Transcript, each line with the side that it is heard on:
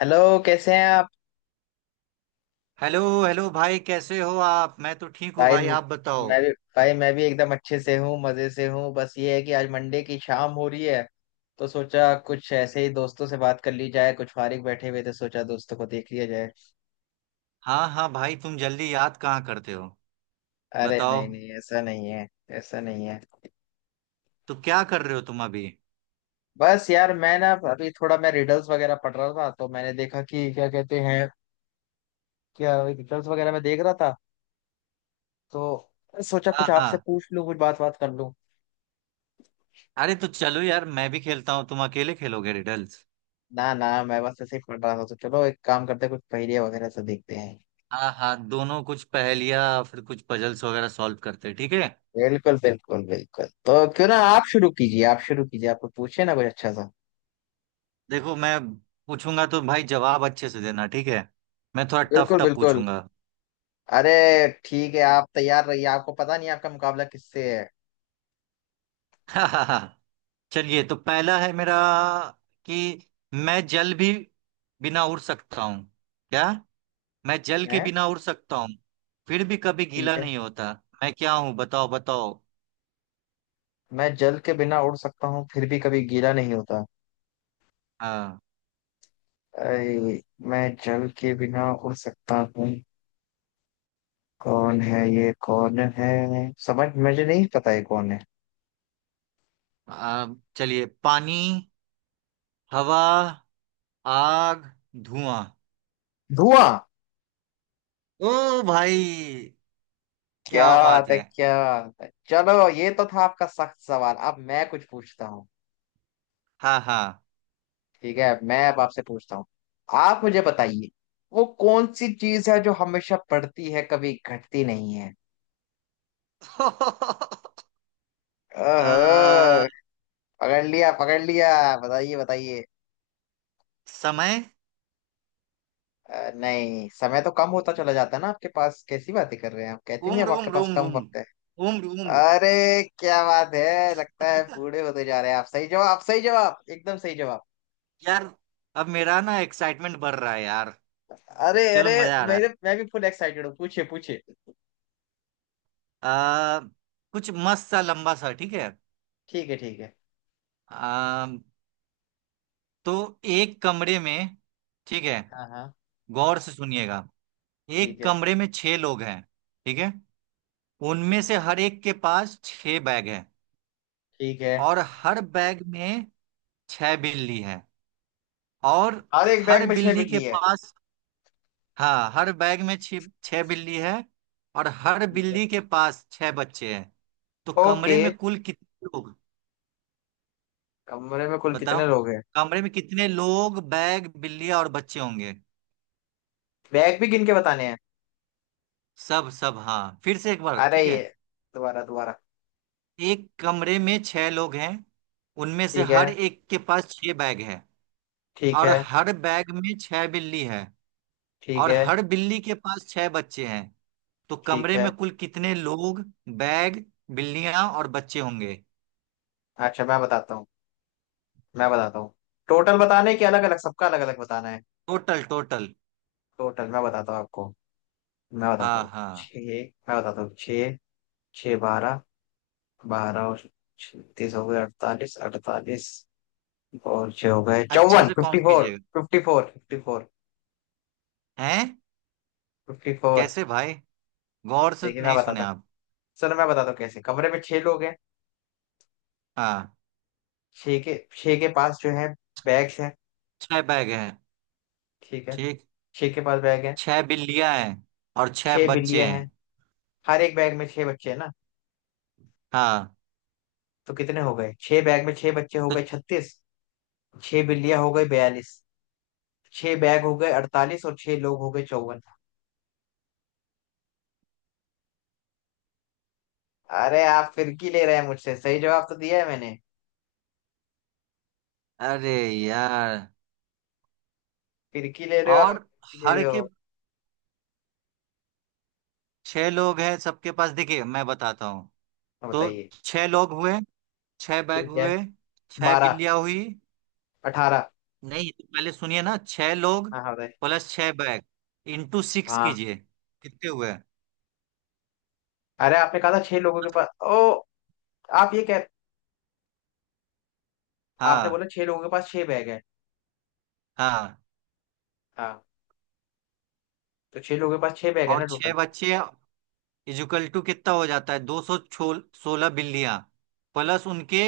left: Hello. कैसे हैं आप?
right: हेलो हेलो भाई, कैसे हो आप। मैं तो ठीक हूँ
left: भाई
right: भाई, आप बताओ।
left: मैं भी। भाई मैं भी एकदम अच्छे से हूँ, मजे से हूँ। बस ये है कि आज मंडे की शाम हो रही है, तो सोचा कुछ ऐसे ही दोस्तों से बात कर ली जाए। कुछ फारिग बैठे हुए थे, सोचा दोस्तों को देख लिया जाए।
right: हाँ हाँ भाई, तुम जल्दी याद कहाँ करते हो।
left: अरे
right: बताओ,
left: नहीं नहीं, ऐसा नहीं है। ऐसा नहीं है।
right: तो क्या कर रहे हो तुम अभी।
left: बस यार, मैं ना अभी थोड़ा मैं रिडल्स वगैरह पढ़ रहा था, तो मैंने देखा कि क्या कहते हैं। क्या रिडल्स वगैरह मैं देख रहा था, तो सोचा
right: हाँ
left: कुछ
right: हाँ।
left: आपसे पूछ लूं, कुछ बात बात कर लूं।
right: अरे तो चलो यार, मैं भी खेलता हूँ, तुम अकेले खेलोगे रिडल्स।
left: ना ना, मैं बस ऐसे ही पढ़ रहा था, तो चलो एक काम करते हैं, कुछ पहेलियां वगैरह से देखते हैं।
right: हाँ हाँ, दोनों कुछ पहेलियाँ फिर कुछ पजल्स वगैरह सॉल्व करते हैं, ठीक है।
left: बिल्कुल बिल्कुल बिल्कुल। तो क्यों ना आप शुरू कीजिए, आप शुरू कीजिए, आप पूछे ना कुछ अच्छा सा।
right: देखो, मैं पूछूंगा तो भाई जवाब अच्छे से देना, ठीक है। मैं थोड़ा टफ
left: बिल्कुल
right: टफ
left: बिल्कुल।
right: पूछूंगा।
left: अरे ठीक है, आप तैयार रहिए, आपको पता नहीं आपका मुकाबला किससे है।
right: हाँ हाँ हाँ। चलिए, तो पहला है मेरा कि मैं जल भी बिना उड़ सकता हूँ। क्या? मैं जल के
left: मैं
right: बिना उड़ सकता हूँ फिर भी कभी
left: ठीक
right: गीला
left: है,
right: नहीं होता। मैं क्या हूँ, बताओ बताओ।
left: मैं जल के बिना उड़ सकता हूँ फिर भी कभी गीला नहीं होता।
right: हाँ।
left: अरे मैं जल के बिना उड़ सकता हूँ। कौन है ये? कौन है? समझ मुझे नहीं पता ये कौन है।
right: आ, चलिए। पानी। हवा। आग। धुआं।
left: धुआं।
right: ओ भाई,
left: क्या
right: क्या
left: बात
right: बात
left: है?
right: है।
left: क्या बात है? चलो, ये तो था आपका सख्त सवाल, अब मैं कुछ पूछता हूँ।
right: हाँ हाँ।
left: ठीक है, मैं अब आपसे पूछता हूँ। आप मुझे बताइए, वो कौन सी चीज है जो हमेशा बढ़ती है कभी घटती नहीं है?
right: आ,
left: ओहो। पकड़ लिया पकड़ लिया। बताइए बताइए।
right: समय।
left: नहीं, समय तो कम होता चला जाता है ना आपके पास। कैसी बातें कर रहे हैं आप? कहती नहीं
right: उम्र
left: अब आपके
right: उम्र
left: पास
right: उम्र
left: कम
right: उम्र
left: वक्त है।
right: उम्र उम्र
left: अरे क्या बात है, लगता है बूढ़े होते जा रहे हैं आप। सही जवाब सही जवाब, एकदम सही जवाब।
right: यार, अब मेरा ना एक्साइटमेंट बढ़ रहा है यार।
left: अरे
right: चलो
left: अरे।
right: मजा आ रहा
left: मेरे
right: है।
left: मैं भी फुल एक्साइटेड हूँ, पूछिए पूछिए।
right: आ, कुछ मस्त सा लंबा सा, ठीक है।
left: ठीक है ठीक है।
right: आ, तो एक कमरे में, ठीक है,
left: हाँ हाँ।
right: गौर से सुनिएगा।
left: ठीक
right: एक
left: है।
right: कमरे में छह लोग हैं, ठीक है। उनमें
left: ठीक।
right: से हर एक के पास छह बैग है।
left: ठीक है।
right: और हर बैग में छह बिल्ली है। और
left: हर एक
right: हर
left: बैग में छह
right: बिल्ली के
left: बिल्ली है।
right: पास, हाँ, हर बैग में छह छह बिल्ली है। और हर
left: ठीक है।
right: बिल्ली के पास छह बच्चे हैं। तो
left: ओके।
right: कमरे में कुल कितने लोग,
left: कमरे में कुल
right: बताओ,
left: कितने लोग हैं?
right: कमरे में कितने लोग, बैग, बिल्ली और बच्चे होंगे।
left: बैग भी गिन के बताने हैं?
right: सब सब, हाँ, फिर से एक बार,
left: अरे
right: ठीक है।
left: ये, दोबारा दोबारा।
right: एक कमरे में छह लोग हैं। उनमें से
left: ठीक है
right: हर एक के पास छह बैग है।
left: ठीक
right: और
left: है।
right: हर बैग में छह बिल्ली है।
left: ठीक
right: और
left: है
right: हर बिल्ली के पास छह बच्चे हैं। तो
left: ठीक
right: कमरे
left: है।
right: में कुल कितने लोग, बैग, बिल्लियां और बच्चे होंगे।
left: अच्छा मैं बताता हूँ। मैं बताता हूँ। टोटल बताने के, अलग अलग सबका अलग अलग बताना है?
right: Total total.
left: टोटल मैं बताता हूँ आपको। मैं बताता
right: हाँ
left: हूँ
right: हाँ।
left: छः। मैं बताता हूँ छः। छः, 12। 12 और 36 हो गए, 48 48। और छः हो गए
right: अच्छे
left: 54।
right: से
left: फिफ्टी
right: काउंट
left: फोर
right: कीजिएगा।
left: 54, फिफ्टी फोर,
right: हैं?
left: Fifty four.
right: कैसे भाई, गौर से
left: देखिए मैं
right: नहीं सुने
left: बताता हूँ,
right: आप।
left: सर मैं बताता हूँ कैसे। कमरे में छह लोग हैं।
right: हाँ,
left: छह के पास जो है, बैग्स हैं।
right: छह बैग हैं,
left: ठीक है।
right: ठीक।
left: छह के पास बैग है।
right: छह बिल्लियां हैं और छह
left: छह
right: बच्चे
left: बिल्लियां
right: हैं।
left: हैं। हर एक बैग में छह बच्चे हैं ना?
right: हाँ।
left: तो कितने हो गए? छह बैग में छह बच्चे हो
right: तो
left: गए 36। छह बिल्लियां हो गई 42। छह बैग हो गए 48, और छह लोग हो गए 54। अरे आप फिरकी ले रहे हैं मुझसे, सही जवाब तो दिया है मैंने।
right: अरे यार,
left: फिरकी ले रहे हो आप,
right: और
left: फिरकी ले
right: हर
left: रहे
right: के
left: हो।
right: छह लोग हैं सबके पास, देखिए मैं बताता हूँ।
left: हाँ,
right: तो
left: बताइए।
right: छह लोग हुए, छह बैग
left: ठीक है।
right: हुए, छह
left: 12।
right: बिल्लियाँ हुई।
left: 18।
right: नहीं, तो पहले सुनिए ना। छह लोग
left: हाँ हाँ बताइए।
right: प्लस छह बैग इंटू सिक्स
left: हाँ।
right: कीजिए, कितने हुए।
left: अरे आपने कहा था छह लोगों के पास। ओ, आप ये कह, आपने
right: हाँ
left: बोला छह लोगों के पास छह बैग है।
right: हाँ।
left: हाँ। तो छह लोगों के पास छह बैग है
right: और
left: ना
right: छह
left: टोटल?
right: बच्चे इजुकल टू कितना हो जाता है, दो सौ सोलह बिल्लियाँ प्लस उनके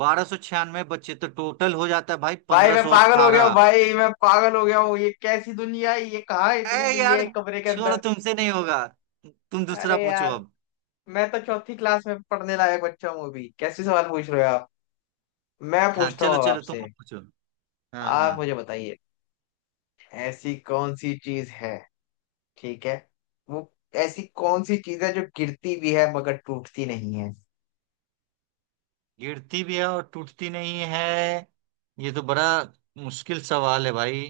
right: बारह सौ छियानवे बच्चे। तो टोटल हो जाता है भाई
left: भाई
right: पंद्रह
left: मैं
right: सौ
left: पागल हो गया हूँ,
right: अट्ठारह।
left: भाई मैं पागल हो गया हूँ। ये कैसी दुनिया है, ये कहाँ है इतनी
right: ए
left: बिल्लियाँ
right: यार,
left: एक कमरे के
right: छोड़ो,
left: अंदर?
right: तुमसे नहीं होगा। तुम
left: अरे
right: दूसरा पूछो
left: यार,
right: अब।
left: मैं तो चौथी क्लास में पढ़ने लायक बच्चा हूँ अभी, कैसे सवाल पूछ रहे हो आप? मैं
right: हाँ,
left: पूछता हूँ
right: चलो
left: अब
right: चलो, तुम
left: आपसे।
right: अब पूछो। हाँ
left: आप
right: हाँ।
left: मुझे बताइए, ऐसी कौन सी चीज है, ठीक है, वो ऐसी कौन सी चीज है जो गिरती भी है मगर टूटती नहीं है?
right: गिरती भी है और टूटती नहीं है, ये तो बड़ा मुश्किल सवाल है भाई।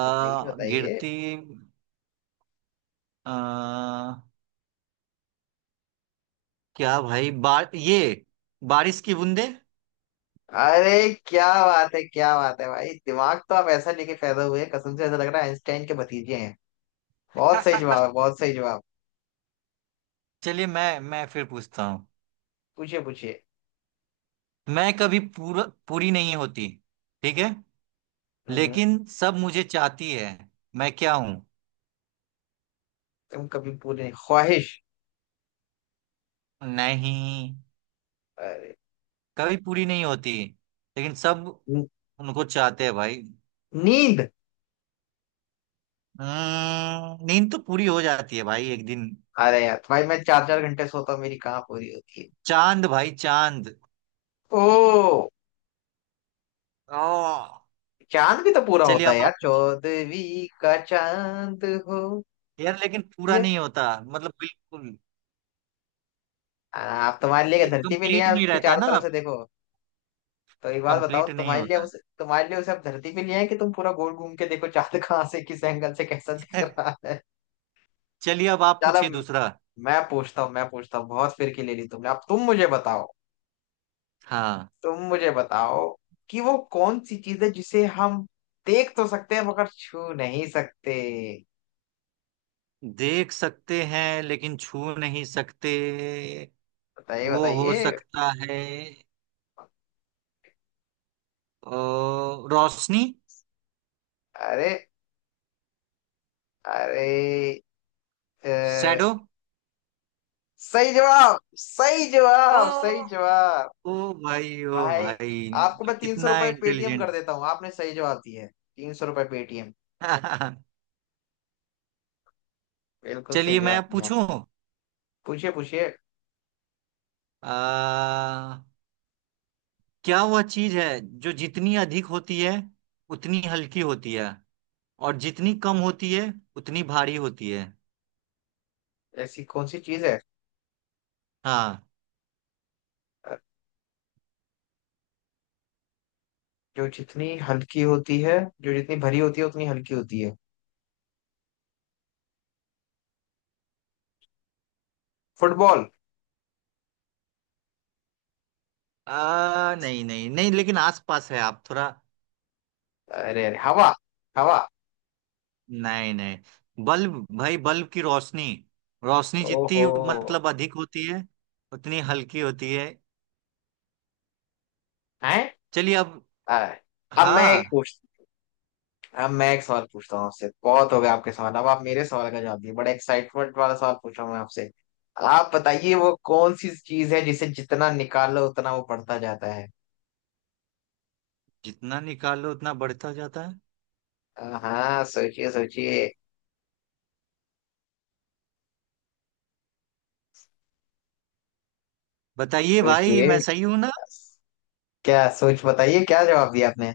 left: बताइए बताइए।
right: गिरती, आ, क्या भाई बार ये, बारिश की बूंदे।
left: अरे क्या बात है, क्या बात है भाई, दिमाग तो आप ऐसा लेके पैदा हुए हैं, कसम से ऐसा लग रहा है आइंस्टाइन के भतीजे हैं। बहुत सही जवाब है, बहुत सही जवाब।
right: चलिए, मैं फिर पूछता हूँ।
left: पूछिए पूछिए।
right: मैं कभी पूरा पूरी नहीं होती, ठीक है,
left: हम्म।
right: लेकिन सब मुझे चाहती है। मैं क्या हूँ?
left: तुम कभी पूरी नहीं? ख्वाहिश?
right: नहीं,
left: अरे
right: कभी पूरी नहीं होती, लेकिन सब
left: न-
right: उनको चाहते हैं भाई।
left: नींद।
right: नींद तो पूरी हो जाती है भाई एक दिन।
left: अरे यार भाई, मैं चार चार घंटे सोता हूँ, मेरी कहाँ पूरी होती है?
right: चांद भाई, चांद।
left: ओ।
right: ओ।
left: चांद भी तो पूरा
right: चलिए
left: होता है
right: अब
left: यार,
right: आप पूछिए।
left: 14वीं का चांद हो।
right: यार लेकिन पूरा
left: ये
right: नहीं होता, मतलब बिल्कुल
left: आप तुम्हारे लिए
right: ये
left: धरती पे
right: कंप्लीट
left: लिया है
right: नहीं
left: उसके
right: रहता
left: चारों
right: ना
left: तरफ से
right: आप।
left: देखो। तो एक बात बताओ,
right: कंप्लीट नहीं
left: तुम्हारे लिए
right: होता।
left: उसे, तुम्हारे लिए उसे अब धरती पे ले आए कि तुम पूरा गोल घूम के देखो चांद कहाँ से किस एंगल से कैसा दिख रहा है।
right: चलिए अब आप
left: चलो
right: पूछिए दूसरा।
left: मैं पूछता हूँ। मैं पूछता हूँ, बहुत फिरकी ले ली तुमने, अब तुम मुझे बताओ।
right: हाँ,
left: तुम मुझे बताओ कि वो कौन सी चीज है जिसे हम देख तो सकते हैं मगर छू नहीं सकते?
right: देख सकते हैं लेकिन छू नहीं सकते।
left: बताइए
right: वो हो
left: बताइए।
right: सकता है, अ, रोशनी,
left: अरे अरे।
right: शैडो।
left: अ, सही जवाब सही
right: ओ
left: जवाब सही जवाब।
right: ओ भाई, ओ
left: भाई,
right: भाई,
left: आपको
right: मैं
left: मैं तीन सौ
right: कितना
left: रुपये पेटीएम
right: इंटेलिजेंट।
left: कर देता हूँ, आपने सही जवाब दिया है। ₹300 पेटीएम। बिल्कुल सही
right: चलिए मैं
left: जवाब दिया आप।
right: पूछूं।
left: पूछिए पूछिए।
right: आ, क्या वह चीज है जो जितनी अधिक होती है उतनी हल्की होती है, और जितनी कम होती है उतनी भारी होती है।
left: ऐसी कौन सी चीज है,
right: हाँ।
left: अ, जो जितनी हल्की होती है, जो जितनी भरी होती है उतनी हल्की होती है? फुटबॉल।
right: नहीं नहीं नहीं, लेकिन आसपास है आप थोड़ा।
left: अरे अरे, हवा। हवा।
right: नहीं नहीं, बल्ब भाई, बल्ब की रोशनी। रोशनी
left: ओहो।
right: जितनी मतलब अधिक होती है उतनी हल्की होती है।
left: है।
right: चलिए अब,
left: अब मैं
right: हाँ,
left: एक पूछ, अब मैं एक सवाल पूछता हूँ आपसे, बहुत हो गया आपके सवाल, अब आप मेरे सवाल का जवाब दिए। बड़ा एक्साइटमेंट वाला सवाल पूछ रहा हूँ मैं आपसे। आप बताइए, वो कौन सी चीज है जिसे जितना निकालो उतना वो बढ़ता जाता है?
right: जितना निकालो उतना बढ़ता जाता है,
left: हाँ, सोचिए सोचिए।
right: बताइए भाई
left: सोचिए।
right: मैं सही हूं ना।
left: क्या सोच, बताइए क्या जवाब दिया आपने।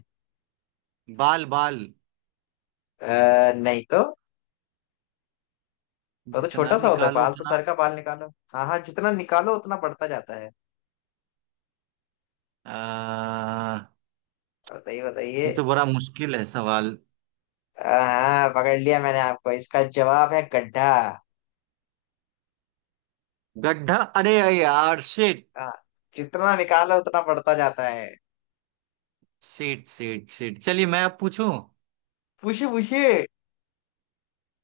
right: बाल बाल,
left: नहीं तो। वो तो
right: जितना
left: छोटा सा होता है
right: निकालो
left: बाल, तो
right: था।
left: सर का बाल निकालो। हाँ हाँ, जितना निकालो उतना बढ़ता जाता है।
right: आ,
left: बताइए
right: ये
left: बताइए।
right: तो बड़ा मुश्किल है सवाल।
left: हाँ हाँ, पकड़ लिया मैंने आपको, इसका जवाब है गड्ढा।
right: गड्ढा? अरे यार शिट,
left: हाँ। जितना निकालो उतना बढ़ता जाता है।
right: शिट। चलिए मैं अब पूछूं।
left: पूछिए पूछिए।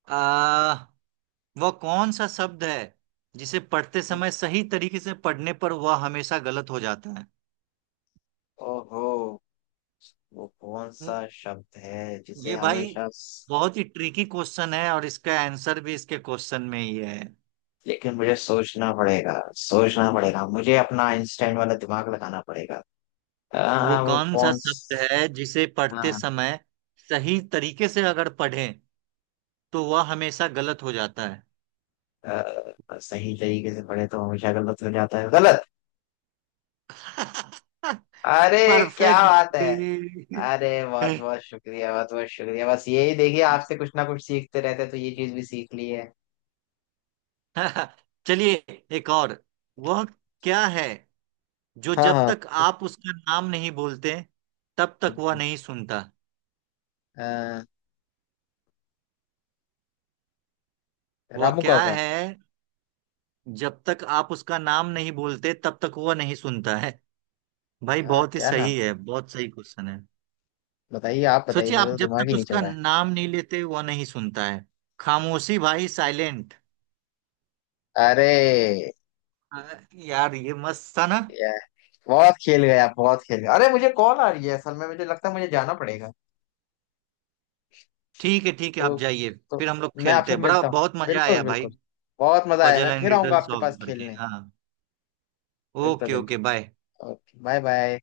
right: आ, वह कौन सा शब्द है जिसे पढ़ते समय सही तरीके से पढ़ने पर वह हमेशा गलत हो जाता है।
left: ओहो। वो कौन
right: हम्म,
left: सा शब्द है जिसे
right: ये भाई
left: हमेशा,
right: बहुत ही ट्रिकी क्वेश्चन है, और इसका आंसर भी इसके क्वेश्चन में ही है।
left: लेकिन मुझे सोचना पड़ेगा, सोचना पड़ेगा, मुझे अपना आइंस्टाइन वाला दिमाग लगाना पड़ेगा।
right: वो
left: वो
right: कौन सा शब्द है जिसे पढ़ते
left: हाँ।
right: समय सही तरीके से अगर पढ़ें तो वह हमेशा गलत हो जाता है।
left: सही तरीके से पढ़े तो हमेशा गलत हो जाता है, गलत। अरे क्या
right: परफेक्ट।
left: बात है। अरे बहुत बहुत शुक्रिया, बहुत बहुत शुक्रिया। बस यही देखिए, आपसे कुछ ना कुछ सीखते रहते हैं, तो ये चीज भी सीख ली है।
right: चलिए एक और। वह क्या है जो
left: हाँ
right: जब
left: हाँ।
right: तक आप उसका नाम नहीं बोलते तब तक वह नहीं सुनता।
left: अ,
right: वह
left: रामू
right: क्या
left: काका।
right: है? जब तक आप उसका नाम नहीं बोलते तब तक वह नहीं सुनता है। भाई
left: हाँ,
right: बहुत ही
left: क्या नाम?
right: सही है, बहुत सही क्वेश्चन है।
left: बताइए, आप बताइए,
right: सोचिए
left: मेरा
right: आप,
left: तो
right: जब
left: दिमाग
right: तक
left: ही नहीं चल
right: उसका
left: रहा।
right: नाम नहीं लेते वह नहीं सुनता है। खामोशी भाई, साइलेंट।
left: है। अरे
right: यार ये मस्त था ना।
left: या, बहुत खेल गए आप, बहुत खेल गए। अरे मुझे कॉल आ रही है असल में, मुझे लगता है मुझे जाना पड़ेगा।
right: ठीक है ठीक है,
left: तो
right: आप जाइए।
left: तो
right: फिर हम लोग
left: मैं
right: खेलते
left: आपसे
right: हैं, बड़ा
left: मिलता हूँ।
right: बहुत मजा
left: बिल्कुल
right: आया भाई।
left: बिल्कुल। बहुत मजा आया,
right: पजल
left: मैं
right: एंड
left: फिर आऊंगा
right: रिडल
left: आपके
right: सॉल्व
left: पास
right: करके,
left: खेलने।
right: हाँ।
left: बिल्कुल
right: ओके
left: बिल्कुल।
right: Okay, bye.
left: Okay, bye bye.